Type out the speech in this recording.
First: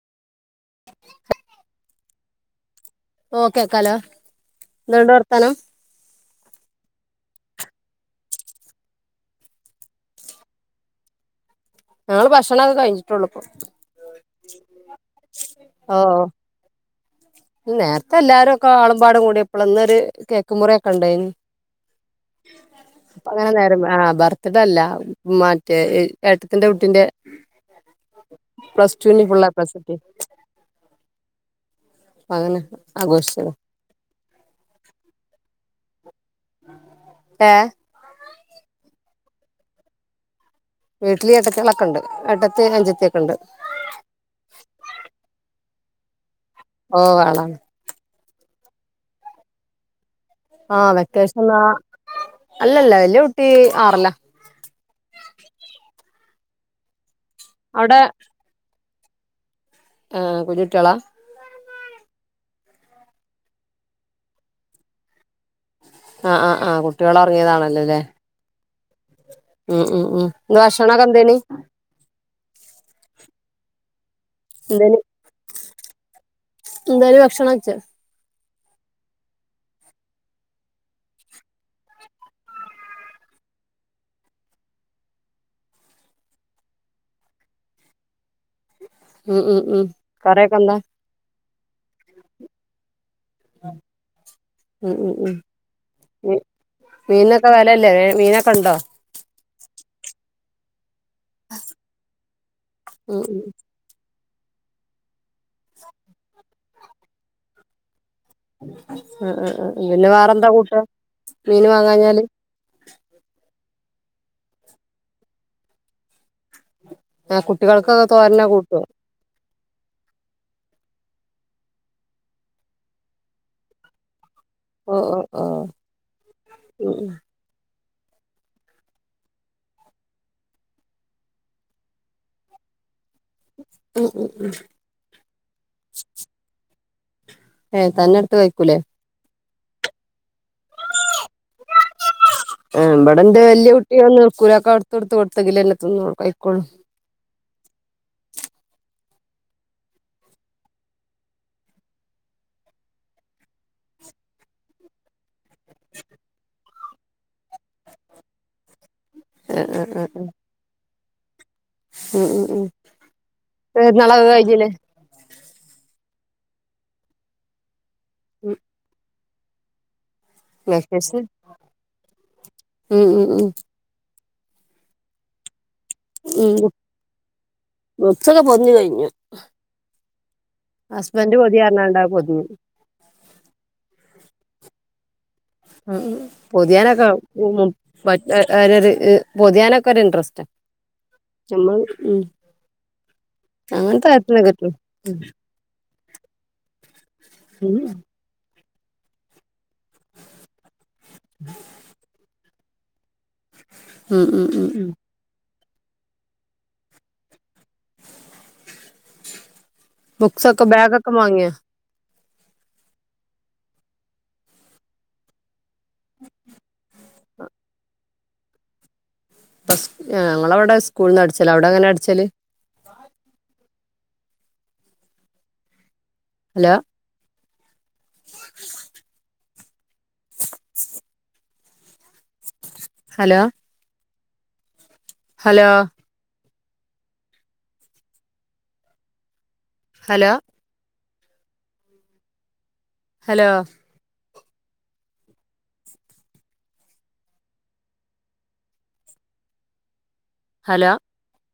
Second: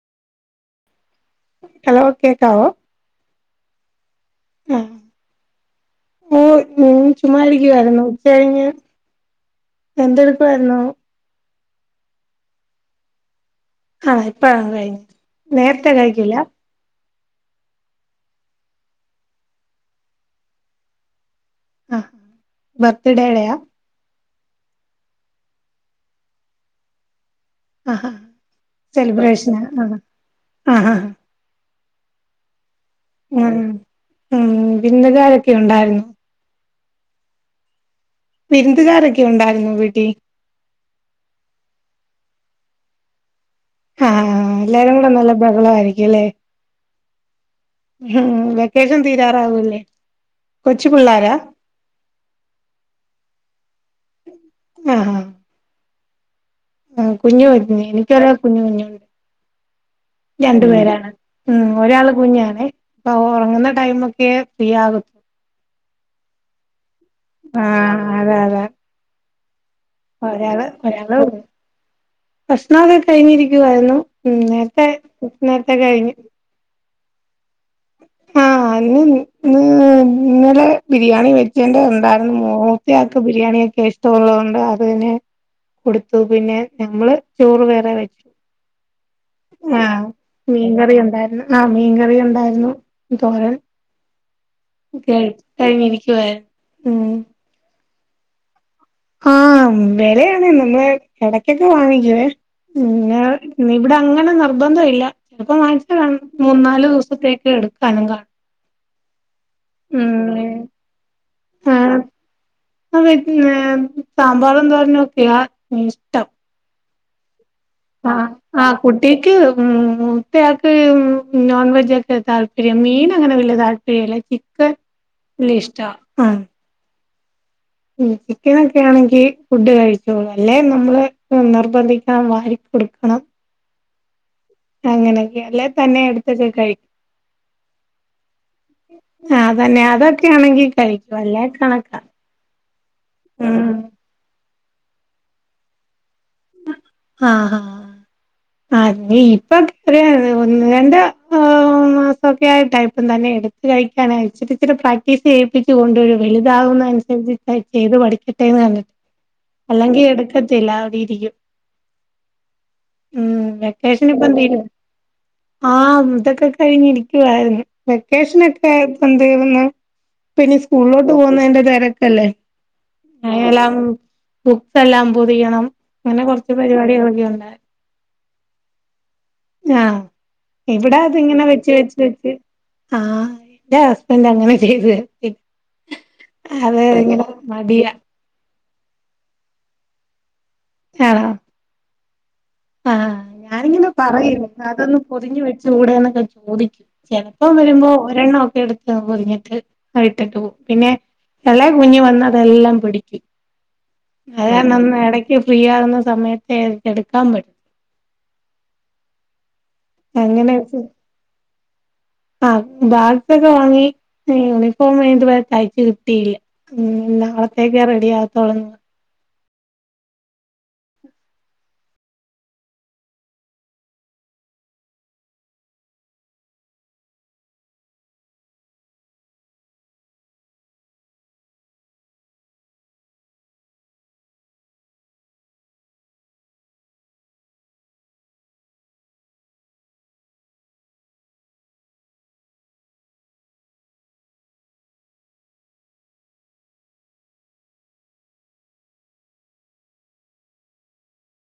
Hello കേക്കാവോ ഓ കേക്കാലോ ആഹ് എന്തുണ്ട് വർത്താനം ഓ ഹ് മ്.. ചുമ്മാരിക്കാ യിരുന്നു ഉച്ചയിഞ്ഞ് എന്തെടുപ്പായിരുന്നു ഞങ്ങള് ഭക്ഷണൊക്കെ കഴിഞ്ട്ടൊള്ളൂപ്പൊ ആഹ് ഇപ്പഴാണ് കഴിഞ്ഞ് നേരത്തെ ഓ.. കഴിക്കില്ല ഉം നേരത്തെ ല്ലാരുക്കെ ആളു പാടും കൂട്യേപ്പള് ഇന്നൊര് കേക്കുമുറ്യേക്കെണ്ടായിനി ആഹ് അങ്ങനെ ബർത്ത്ഡേയുടെയാ നേരം പോയ്‌ ആ ഹ് ബർത്ത്ഡേല്ല മറ്റേ എ ഏട്ടത്തിന്റെ കുട്ടിന്റെ ആഹ് പ്ലസ്റ്റുന് ഫുള്ളേപ്ലസിറ്റീറ്റ് അ.. ആ.. ഹ് അതെന്നെ മ്.. മ് ബിന്ന്ലാരൊക്കെ ണ്ടായിര്ന്നു ഏ.. വിരുന്തുകാരൊക്കെ ഉണ്ടായിര്ന്നൊവീട്ടി വീട്ടില് ഏട്ടത്യേളക്കണ്ട് ഏട്ടത്തി ഒര ഞ്ചത്തൊക്കെണ്ട് ഹാ. ഹ് എല്ലാരും കൂടെ നല്ല ബഹളാ യിരിക്കുല്ലേ ഓ ബഹള ഹും.. വെക്കേഷം തീരാറാവൂല്ലേ കൊച്ചു ആഹ് പിള്ളാരാ വെക്കേഷം ന്നാ അല്ലല്ല വല്യേ കുട്ടി ആറില മ്. ഹാ അവിടെ [unintelligible] ആ രണ്ടു കുഞ്ഞുകുട്ടികളാ പേരാണ്. ഉം ഒരാൾ കുഞ്ഞാണേ പ്പൊ ഉറങ്ങുന്ന ടൈമൊക്കെ ഫ്രീ ആവും. ആ ആ ആ കുട്ടികളൊറങ്ങിയതാണല്ലോ ല്ലേ? ആഹ് അതെ അതെ ഉം ഇന്ന് ഒരാള് ഭക്ഷണൊക്കെ ഒരാളെ എന്തേനി ഒള്ളു. ഭക്ഷണോക്കെ കഴിഞ്ഞിരിക്കുവായിരുന്നു ഉം നേരത്തെ എന്തേനി നേരത്തെ കഴിഞ്ഞു. [unintelligible] ആഹ് അയിന് ഉം ന്നലെ ബിരിയാണി വെചേന്റെ ഒണ്ടാര്ന്നു. മൂത്തയാക്ക് ബിരിയാണിയൊക്കെ ഇഷ് ട്ടൊള്ളൊണ്ട് അവന് കൊടുത്തു. പിന്നെ നമ്മള് ചോറ് വേറെ വെച്ച്. ഉം ഉം ഉം ആഹ കറിയൊക്കെ എന്താ മീൻകറിയുണ്ടായിരുന്നു ആഹ മീൻകറി ഒണ്ടായിരുന്നു. തോരൻ ഉം ഉം ഉം [unintelligible] ഉം ഒക്കെ വെലല്ലേ മീനൊക്കെണ്ടോ? ആഹ് വെലയാണ് നമ്മള് ഇടക്കൊക്കെ വാങ്ങിക്കുവേ? ന്നെ ഉം ഉം നി ഇബ്ടെങ്ങനെ നിർബന്ധഇല്ല ചിലപ്പോ വാങ്ങിച മൂന്നാല് ദിവസത്തേക്ക് എടുക്കാനും കാണും. അ അ ആ പിന്നെ ഉം വേറെന്താ കൂട്ടാം മീന് വാങ്ങാഞ്ഞാല്? അവര് ക്ക്‌ ന്നെ സാമ്പാറും തോരനൊക്കെയാ ഇഷ്ടം. ആ കുട്ടികൾക്കൊക്കെ തോരനൊ കെ കൂട്ടോ? കുട്ടിയാക്ക് മൂത്തയാക്ക് നോൺ വെജൊക്കെ താല്പര്യം മീൻ അങ്ങനെ വലിയ താല്പര്യംല്ല. ഇ ക്ക്‌ ലിഷ്ടാ ആ ഉ ഉം മ് ചിക്കനൊക്കെ ആണെങ്കിൽ ഫുഡ് കഴിച്ചോളും അല്ലെ നമ്മള് നിർബന്ധിക്കണം വാരി കൊടുക്കണം. ഓ ഓ ഉം അങ്ങനെയൊക്കെ അല്ലേ തന്നെ എ ടുത്തച്ച് കഴിക്കും. ഏ് തന്നെടുത്ത് കഴിക്കൂലേ? ആഹ് അതന്നെ അതൊക്കൊ ആണെങ്കി കഴിക്കും അല്ലേ കണക്കാ ആഹ് ഇബടെന്റെ ഉം വെല്ല്യേ കുട്ടി ഒന്നും നിക്കൂല ഒക്കെ ഔട്ന്ന് ഇട്ത്ത് കൊടുത്തെങ്കില്ലേ തിന്നോളൂ കഴിക്കൊള്ളൂ. ആഹ് ആഹ് [unintelligible] [unintelligible] ഒന്ന് രണ്ട് മാസം ഒക്കെ ആയിട്ടാ ട്ടയ്പ്പം തന്നെ ഏയ്ര് കഴിക്കാനായി ഇച്ചിരി ഇച്ചിരി പ്രാക്ടീസ് ചെയ്യിപ്പിച്ച് കൊണ്ടു വെരും വലുതാവുന്നതനുസരിച്ച് ചെയ്ത് പഠിക്കട്ടെന്ന് പർഞ്ട്ട് ആഹ് ആഹ് അല്ലെങ്കി ആഹ് എടുക്കത്തില്ല അവിടെ ഇരിക്കും ഉം ഉം ഉം ഉം വെക്കേഷൻ പെര്ന്നാളൊക്കെ ഇപ്പം തീരും കഴിഞ്ഞിലെ? ആഹ് ഇതൊക്കെ കഴിഞ്ഞിരിക്കുവായിരുന്നു ഉം വെക്കേഷനൊക്കെ ആയപ്പോ എന്ത് ഒന്ന് പിന്നെ സ്കൂൾളൊട്ട് വെക്കേഷൻ പോവുന്നതിന്റെ തെരക്കല്ലേ ഉം ഉം ഉം എല്ലാം ബുക്കെല്ലാം പൊതിയണം ങ്ങനെ ഉം പരിപാടികളൊക്കെ ഉണ്ട് ബുക്സൊക്കെ പൊതിഞ്ഞ് കഴിഞ്ഞു ആഹ് ഇവിടെ ഹസ്ബൻഡ് അത്ങ്ങനെ പൊതി വെച്ച് പറഞ്ഞാണ്ട് അത് വെച്ച് പൊതിഞ്ഞ് ആഹ് ഇന്റെ ഹസ്ബന്റ് അങ്ങനെ ചെയ്ത് തരും ഉം അത് പൊതിയാനൊക്കെ ഇങ്ങനെ അവ്ട് ഉം മടിയാ ആരോര് ഹ് പൊതിയാനൊക്കെ ഒരു ഇൻട്രസ്റ്റാ ആഹ് നമ്മള് ഉം ആഹ് ഞാനിങ്ങനെ അങ്ങനത്തെ പറയും കാര്യത്തിനൊക്കെ ഉം അതൊന്ന് പൊതിഞ് വെച്ചുടെന്നൊക്കെ ചോദി എപ്പം ഉം വരുമ്പോ ഒരെണ്ണം ഒക്കെ എട് പൊതിഞ്ഞിട്ട് ഇട്ടിട്ട് പോവും പിന്നെ എളെ കുഞ്ഞ് വന്ന് അതെല്ലാം പിടിക്കും ഉം അത് ഉം ഉം കാരണം ഉം എടക്ക് ഫ്രീ ആകുന്ന സമയത്തേ എടുക്കാൻ പറ്റു അങ്ങനെ ബുക്സൊക്കെ വെച്ച് ബേഗ്ക്കെ വാങ്യൊ? ആഹ് ബാഗ്ക്കെ വാങ്ങി യൂണിഫോം ഇത് വരെ തയ്ച്ചു കിട്ടിയില്ല ഉം നാളത്തേക്കാ റെഡി ആവത്തോളെന്ന് ഫസ് ഞങ്ങളെ ഇവിടെ സ്കൂൾന്ന് അട്ച്ചലാ അവിടെ എങ്ങനെ അടിച്ചല്? Hello hello hello hello hello hello